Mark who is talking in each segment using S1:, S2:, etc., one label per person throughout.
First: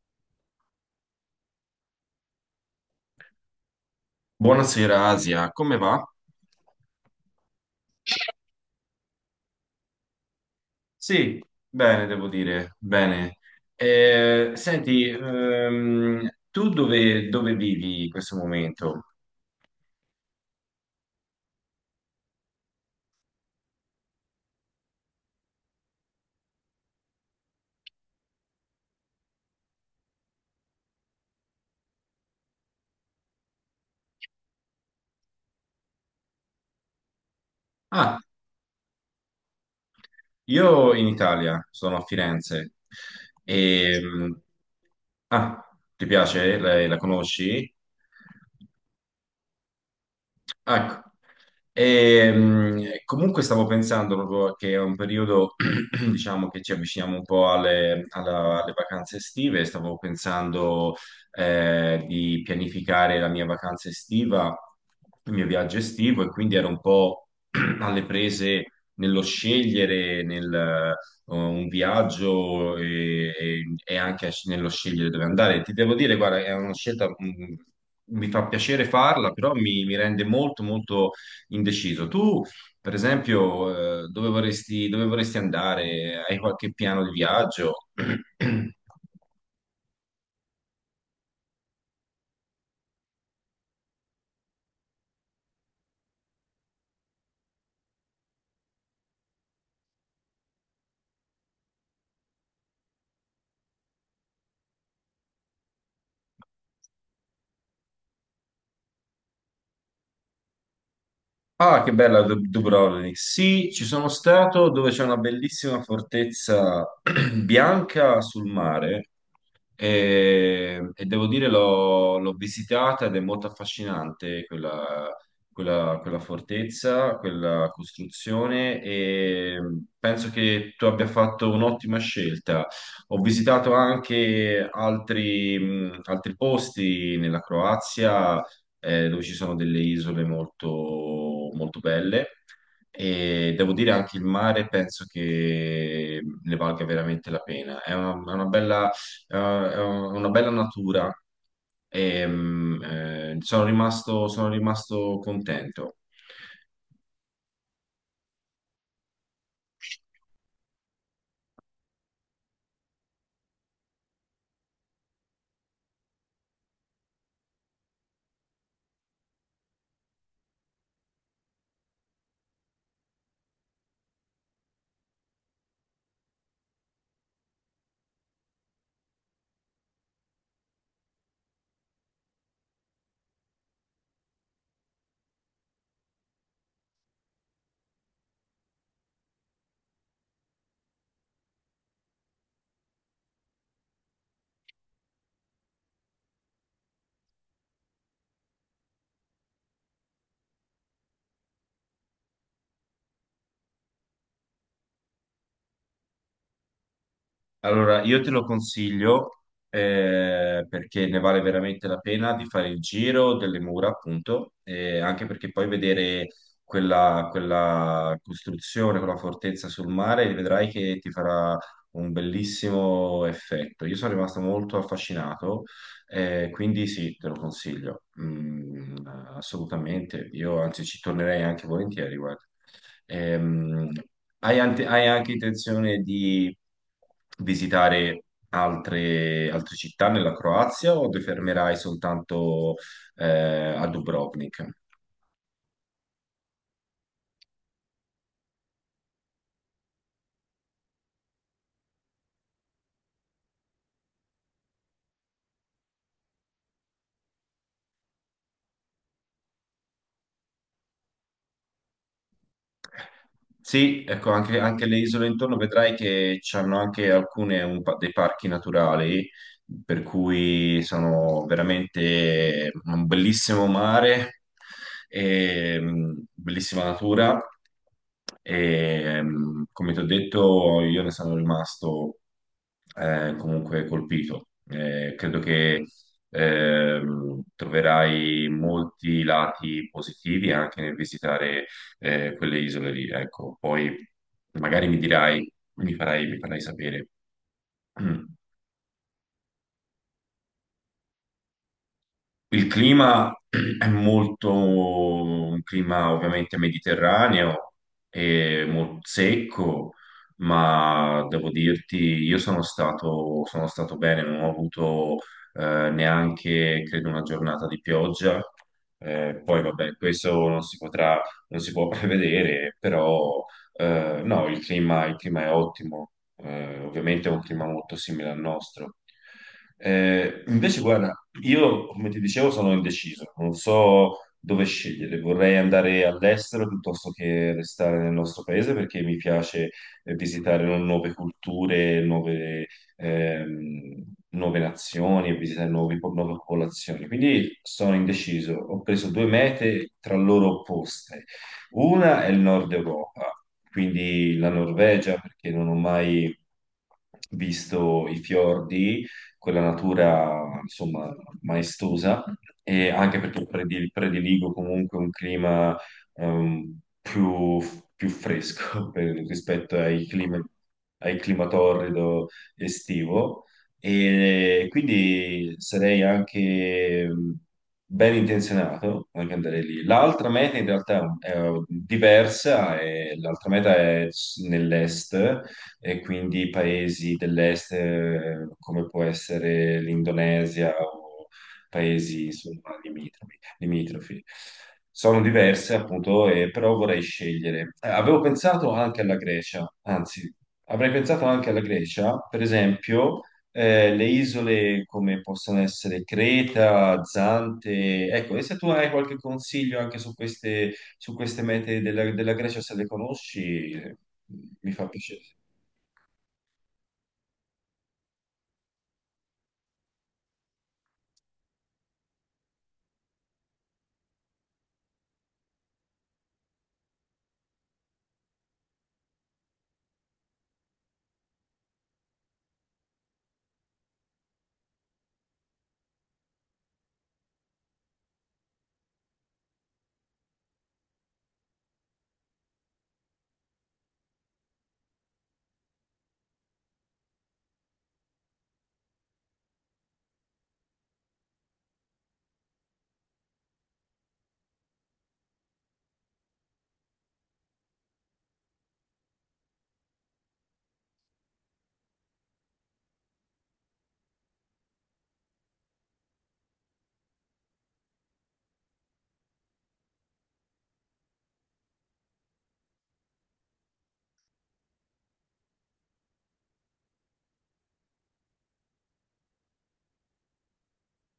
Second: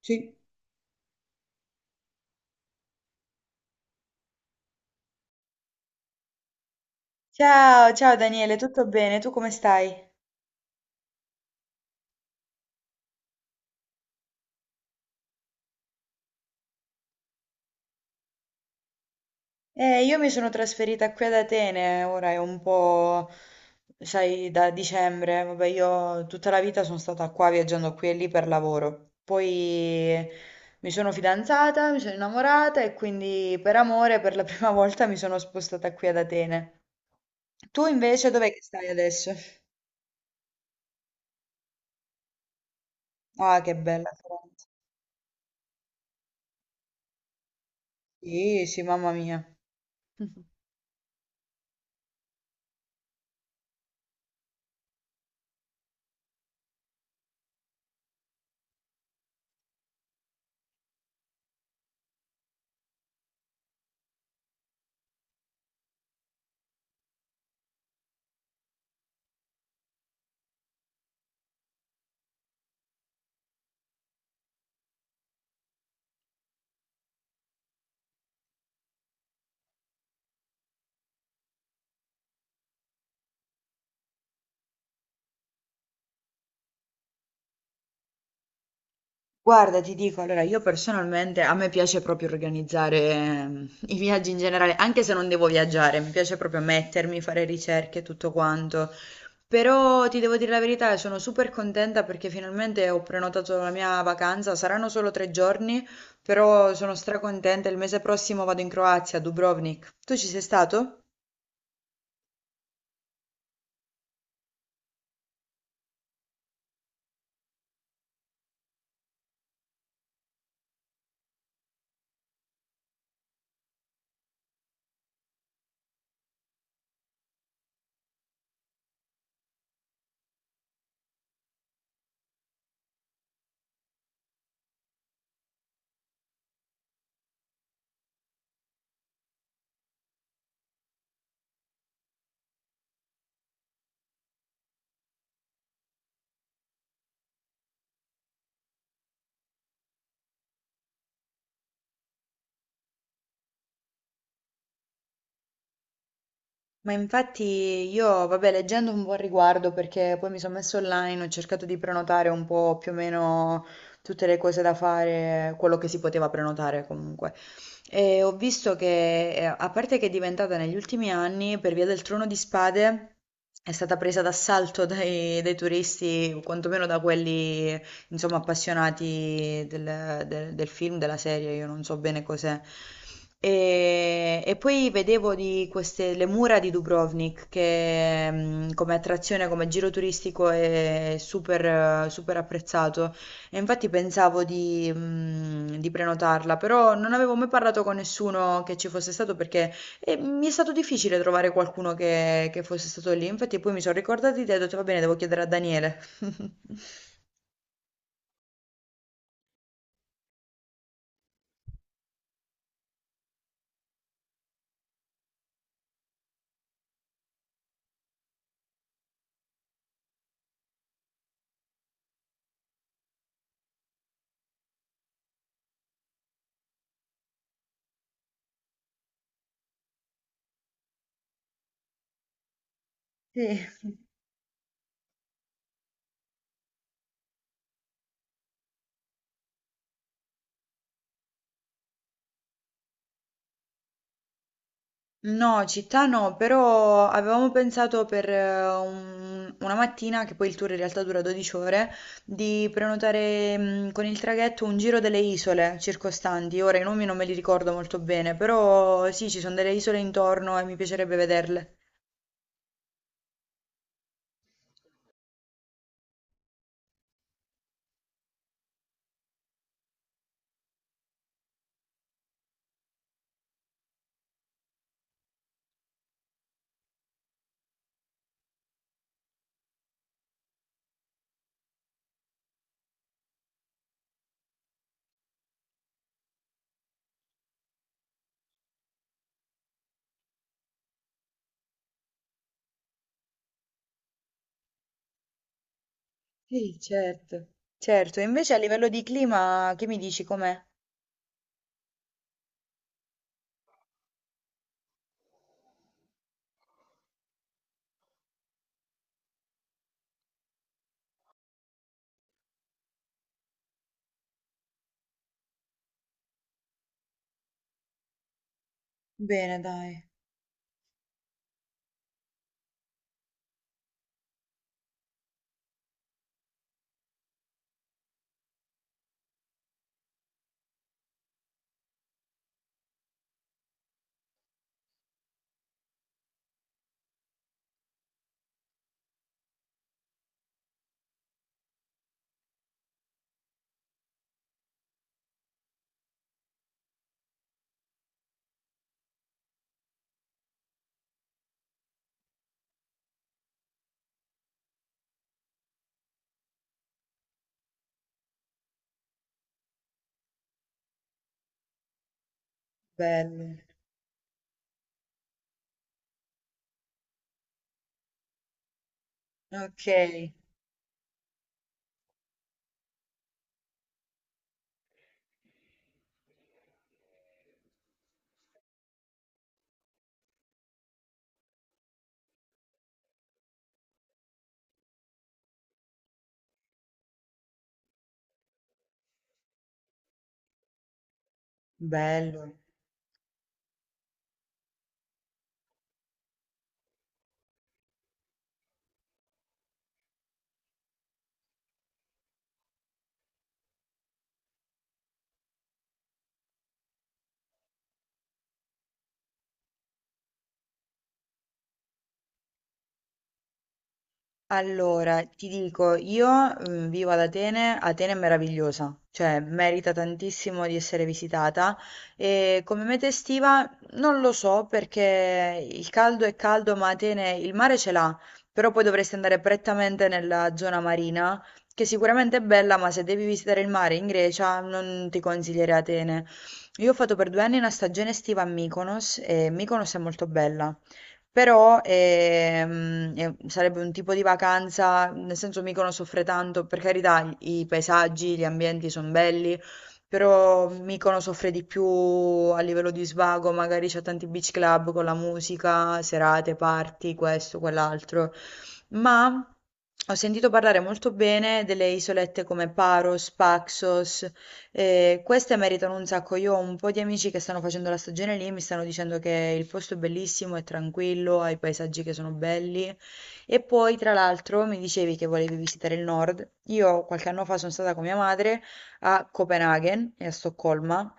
S1: Sì.
S2: Buonasera Asia, come va?
S1: Ciao, ciao Daniele, tutto bene? Tu come stai?
S2: Sì, bene, devo dire, bene. Senti, tu dove vivi in questo momento?
S1: Io mi sono trasferita qui ad Atene, ora è un po', sai, da dicembre. Vabbè, io tutta la vita sono stata qua viaggiando qui e lì per lavoro. Poi mi sono fidanzata, mi sono innamorata e quindi per amore per la prima volta mi sono spostata qui ad Atene. Tu
S2: Ah,
S1: invece dov'è che stai adesso?
S2: io in Italia, sono a Firenze.
S1: Ah, che bella
S2: Ehm,
S1: Firenze.
S2: ah, Ti piace? Lei la conosci?
S1: Sì, sì, mamma mia.
S2: Ecco. Comunque stavo pensando proprio che è un periodo, diciamo, che ci avviciniamo un po' alle vacanze estive. Stavo pensando di pianificare la mia vacanza estiva, il mio viaggio estivo, e quindi ero un po' alle prese nello scegliere, un viaggio e anche nello scegliere dove andare. Ti devo dire, guarda, è una scelta, mi fa piacere farla, però mi rende molto, molto indeciso. Tu, per esempio, dove vorresti andare? Hai qualche piano di viaggio?
S1: Guarda, ti dico, allora io personalmente a me piace proprio organizzare i viaggi in generale, anche se non devo viaggiare, mi piace proprio mettermi, fare ricerche e tutto quanto. Però ti devo dire la verità, sono super contenta perché finalmente ho prenotato la mia vacanza, saranno solo 3 giorni, però sono stracontenta, il mese prossimo vado in Croazia, a Dubrovnik. Tu ci sei stato?
S2: Ah, che bella Dubrovnik. Sì, ci sono stato dove c'è una bellissima fortezza bianca sul mare. E devo dire, l'ho visitata ed è molto affascinante quella fortezza, quella costruzione e penso che tu abbia fatto un'ottima scelta. Ho visitato anche altri, altri posti nella Croazia, dove ci sono delle isole molto, molto belle. E devo dire anche il mare penso che ne valga veramente la pena. È una bella è una bella natura e sono rimasto contento.
S1: Ma infatti io, vabbè, leggendo un po' al riguardo, perché poi mi sono messa online, ho cercato di prenotare un po' più o meno tutte le cose da fare, quello che si poteva prenotare comunque. E ho visto che, a parte che è diventata negli ultimi anni, per via del Trono di Spade, è stata presa d'assalto dai turisti, quantomeno da quelli insomma, appassionati del film, della serie, io non so bene cos'è. E poi vedevo di queste, le mura di Dubrovnik, che come attrazione, come giro turistico è super, super apprezzato. E infatti pensavo di prenotarla, però non avevo mai parlato con nessuno che ci fosse stato perché mi è stato difficile trovare qualcuno che fosse stato lì. Infatti poi mi sono ricordata di te e ho detto, va bene, devo chiedere a Daniele.
S2: Allora, io te lo consiglio perché ne vale veramente la pena di fare il giro delle mura, appunto, e anche perché poi vedere quella costruzione, quella fortezza sul mare, vedrai che ti farà un bellissimo effetto. Io sono rimasto molto affascinato, quindi sì, te lo consiglio. Assolutamente. Io anzi ci tornerei anche volentieri, guarda.
S1: Sì.
S2: Ehm, hai hai anche intenzione di visitare altre città nella Croazia o ti fermerai soltanto eh, a Dubrovnik?
S1: No, città no, però avevamo pensato per un- una mattina, che poi il tour in realtà dura 12 ore, di prenotare con il traghetto un giro delle isole circostanti. Ora i nomi non me li ricordo molto bene, però sì, ci sono delle isole intorno e mi piacerebbe vederle.
S2: Sì, ecco, anche le isole intorno vedrai che hanno anche alcune dei parchi naturali, per cui sono veramente un bellissimo mare, e, bellissima natura. E, come ti ho detto, io ne sono rimasto comunque colpito. Credo che troverai molti lati positivi anche nel visitare quelle isole lì. Ecco, poi magari mi dirai, mi farai
S1: Sì,
S2: sapere.
S1: certo. Certo, e invece a livello di clima, che mi dici com'è?
S2: Il clima è molto un clima ovviamente mediterraneo e molto secco, ma devo dirti, sono stato bene, non ho avuto neanche, credo, una giornata di pioggia.
S1: Bene,
S2: Poi vabbè,
S1: dai.
S2: questo non si potrà, non si può prevedere, però no, il clima è ottimo, ovviamente è un clima molto simile al nostro. Invece, guarda, io come ti dicevo sono indeciso, non so dove scegliere, vorrei andare all'estero piuttosto che restare nel nostro paese perché mi piace visitare nuove culture, ehm, nuove nazioni e visitare nuove popolazioni. Quindi sono indeciso, ho preso due mete tra loro opposte, una è il nord Europa, quindi la Norvegia, perché non ho mai visto i fiordi, quella natura, insomma, maestosa, e anche perché
S1: Bello.
S2: prediligo comunque un clima ehm, più, più fresco rispetto
S1: Ok,
S2: ai clima torrido estivo. E quindi sarei anche ben intenzionato anche andare lì. L'altra meta in realtà è diversa, e l'altra meta è nell'est, e quindi paesi dell'est, come può essere l'Indonesia o paesi
S1: bello.
S2: insomma, limitrofi. Sono diverse appunto, però vorrei scegliere. Avevo pensato anche alla Grecia, anzi, avrei pensato anche alla Grecia, per esempio, le isole come possono essere Creta, Zante, ecco, e se tu hai qualche consiglio anche su queste mete della Grecia, se le conosci, mi fa piacere.
S1: Allora, ti dico, io mm, vivo ad Atene, Atene è meravigliosa, cioè merita tantissimo di essere visitata e come meta estiva non lo so perché il caldo è caldo, ma Atene il mare ce l'ha, però poi dovresti andare prettamente nella zona marina, che sicuramente è bella, ma se devi visitare il mare in Grecia non ti consiglierei Atene. Io ho fatto per 2 anni una stagione estiva a Mykonos e Mykonos è molto bella. Però sarebbe un tipo di vacanza, nel senso mica non soffre tanto, per carità, i paesaggi, gli ambienti sono belli, però Mykonos soffre di più a livello di svago, magari c'è tanti beach club con la musica, serate, party, questo, quell'altro. Ma ho sentito parlare molto bene delle isolette come Paros, Paxos, e queste meritano un sacco. Io ho un po' di amici che stanno facendo la stagione lì e mi stanno dicendo che il posto è bellissimo, è tranquillo, ha i paesaggi che sono belli. E poi, tra l'altro, mi dicevi che volevi visitare il nord. Io qualche anno fa sono stata con mia madre a Copenaghen e a Stoccolma.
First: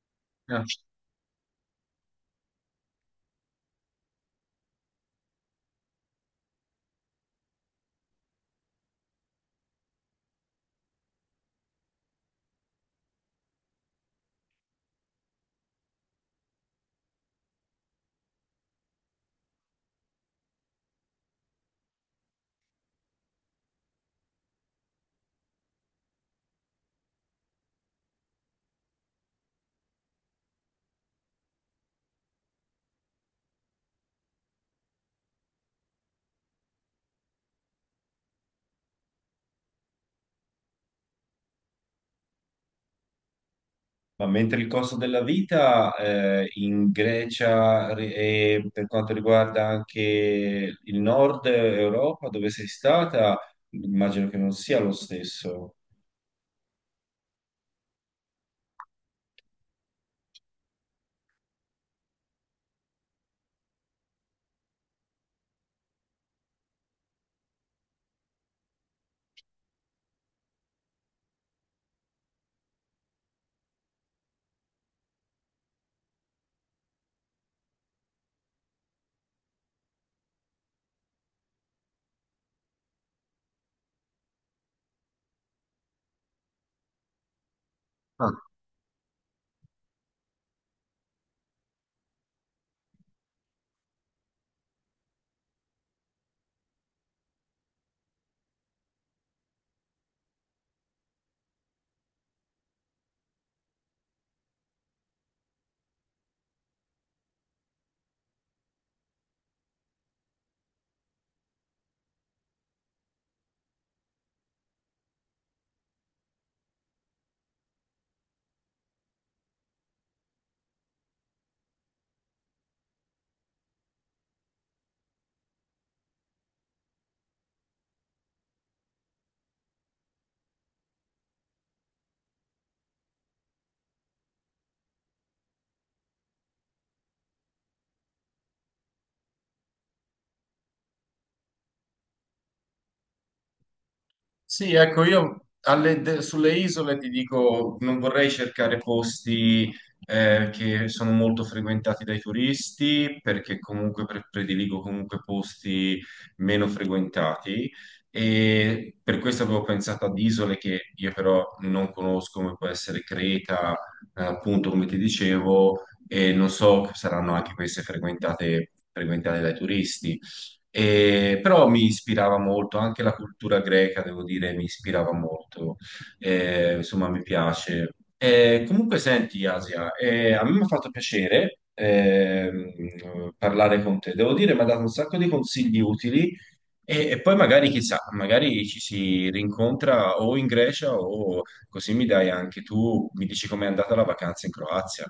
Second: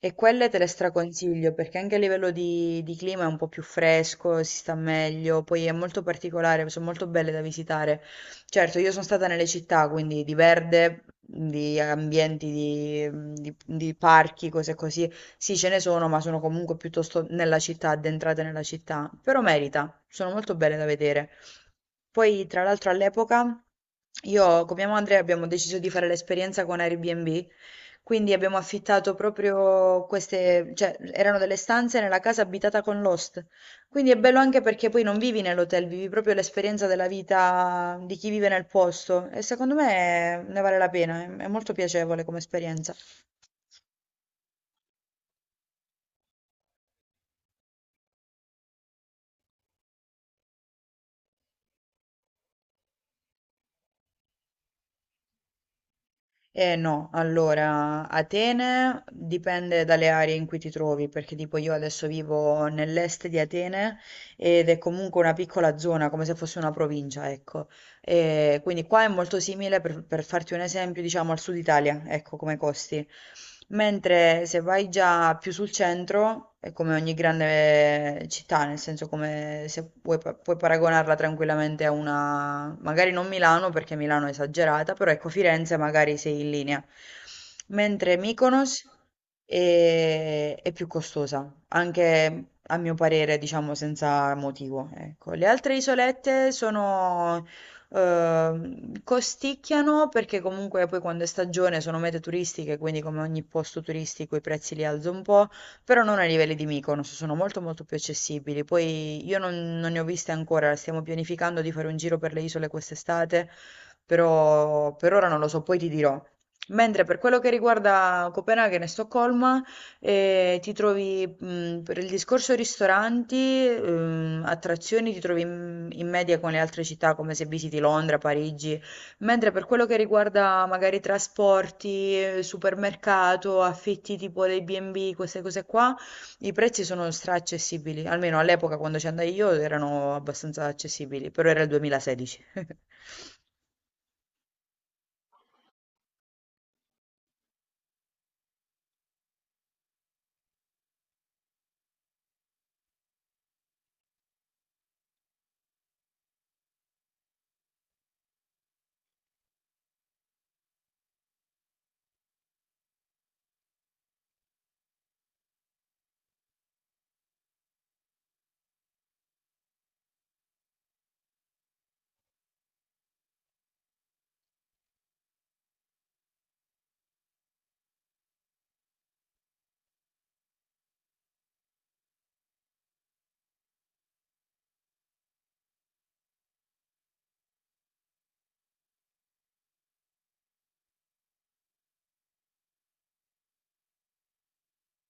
S1: E quelle te
S2: Ah.
S1: le straconsiglio perché anche a livello di clima è un po' più fresco, si sta meglio, poi è molto particolare, sono molto belle da visitare. Certo, io sono stata nelle città, quindi di verde, di ambienti, di parchi, cose così. Sì, ce ne sono, ma sono comunque piuttosto nella città, addentrate nella città. Però merita, sono molto belle da vedere. Poi, tra l'altro, all'epoca io con mia madre abbiamo deciso di fare l'esperienza con Airbnb, quindi abbiamo affittato proprio queste, cioè erano delle stanze nella casa abitata con l'host. Quindi è bello anche perché poi non vivi nell'hotel, vivi proprio l'esperienza della vita di chi vive nel posto e secondo me ne vale la pena, è molto piacevole come esperienza.
S2: Ma mentre il costo della vita in Grecia e per quanto riguarda anche il nord Europa, dove sei stata, immagino che non sia lo stesso.
S1: Eh no, allora, Atene dipende dalle aree in cui ti trovi, perché tipo io adesso vivo nell'est di Atene ed è comunque una piccola zona, come se fosse una provincia, ecco. E quindi qua è molto simile, per farti un esempio, diciamo al sud Italia, ecco come costi. Mentre se vai già più sul centro, è come ogni grande città, nel senso come se puoi, puoi paragonarla tranquillamente a una, magari non Milano perché Milano è esagerata, però ecco Firenze magari sei in linea. Mentre Mykonos è più costosa, anche a mio parere, diciamo senza motivo, ecco. Le altre isolette sono costicchiano perché comunque poi quando è stagione sono mete turistiche, quindi come ogni posto turistico i prezzi li alzo un po', però non ai livelli di Mykonos, sono molto molto più accessibili. Poi io non ne ho viste ancora, stiamo pianificando di fare un giro per le isole quest'estate, però per ora non lo so, poi ti dirò. Mentre per quello che riguarda Copenaghen e Stoccolma, e ti trovi, per il discorso ristoranti, attrazioni, ti trovi in media con le altre città, come se visiti Londra, Parigi, mentre per quello che riguarda magari trasporti, supermercato, affitti tipo dei B&B, queste cose qua, i prezzi sono straaccessibili, almeno all'epoca quando ci andai io erano abbastanza accessibili, però era il 2016.
S2: Sì, ecco, io sulle isole ti dico, non vorrei cercare posti che sono molto frequentati dai turisti, perché comunque prediligo comunque posti meno frequentati, e per questo avevo pensato ad isole che io però non conosco, come può essere Creta, appunto come ti dicevo, e non so, saranno anche queste frequentate dai turisti. Però mi ispirava molto, anche la cultura greca, devo dire, mi ispirava molto. Insomma mi piace. Comunque senti, Asia, a me mi ha fatto piacere, parlare con te, devo dire, mi ha dato un sacco di consigli utili, e poi magari, chissà, magari ci si rincontra o in Grecia o così mi dai anche tu, mi dici com'è andata la vacanza in Croazia.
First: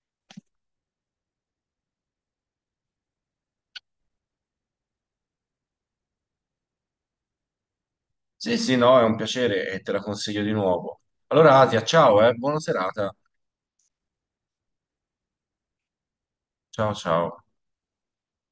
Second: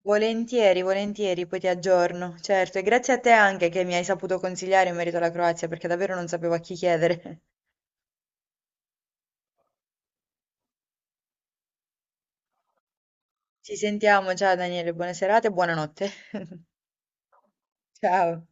S1: Volentieri, volentieri, poi ti aggiorno. Certo, e grazie a te anche che mi hai saputo consigliare in merito alla Croazia, perché davvero non sapevo a chi chiedere.
S2: Sì, sì, no, è un piacere e te la consiglio di nuovo. Allora, Asia, ciao, buona serata.
S1: Ci sentiamo, ciao Daniele, buona serata e buonanotte.
S2: Ciao ciao.
S1: Ciao.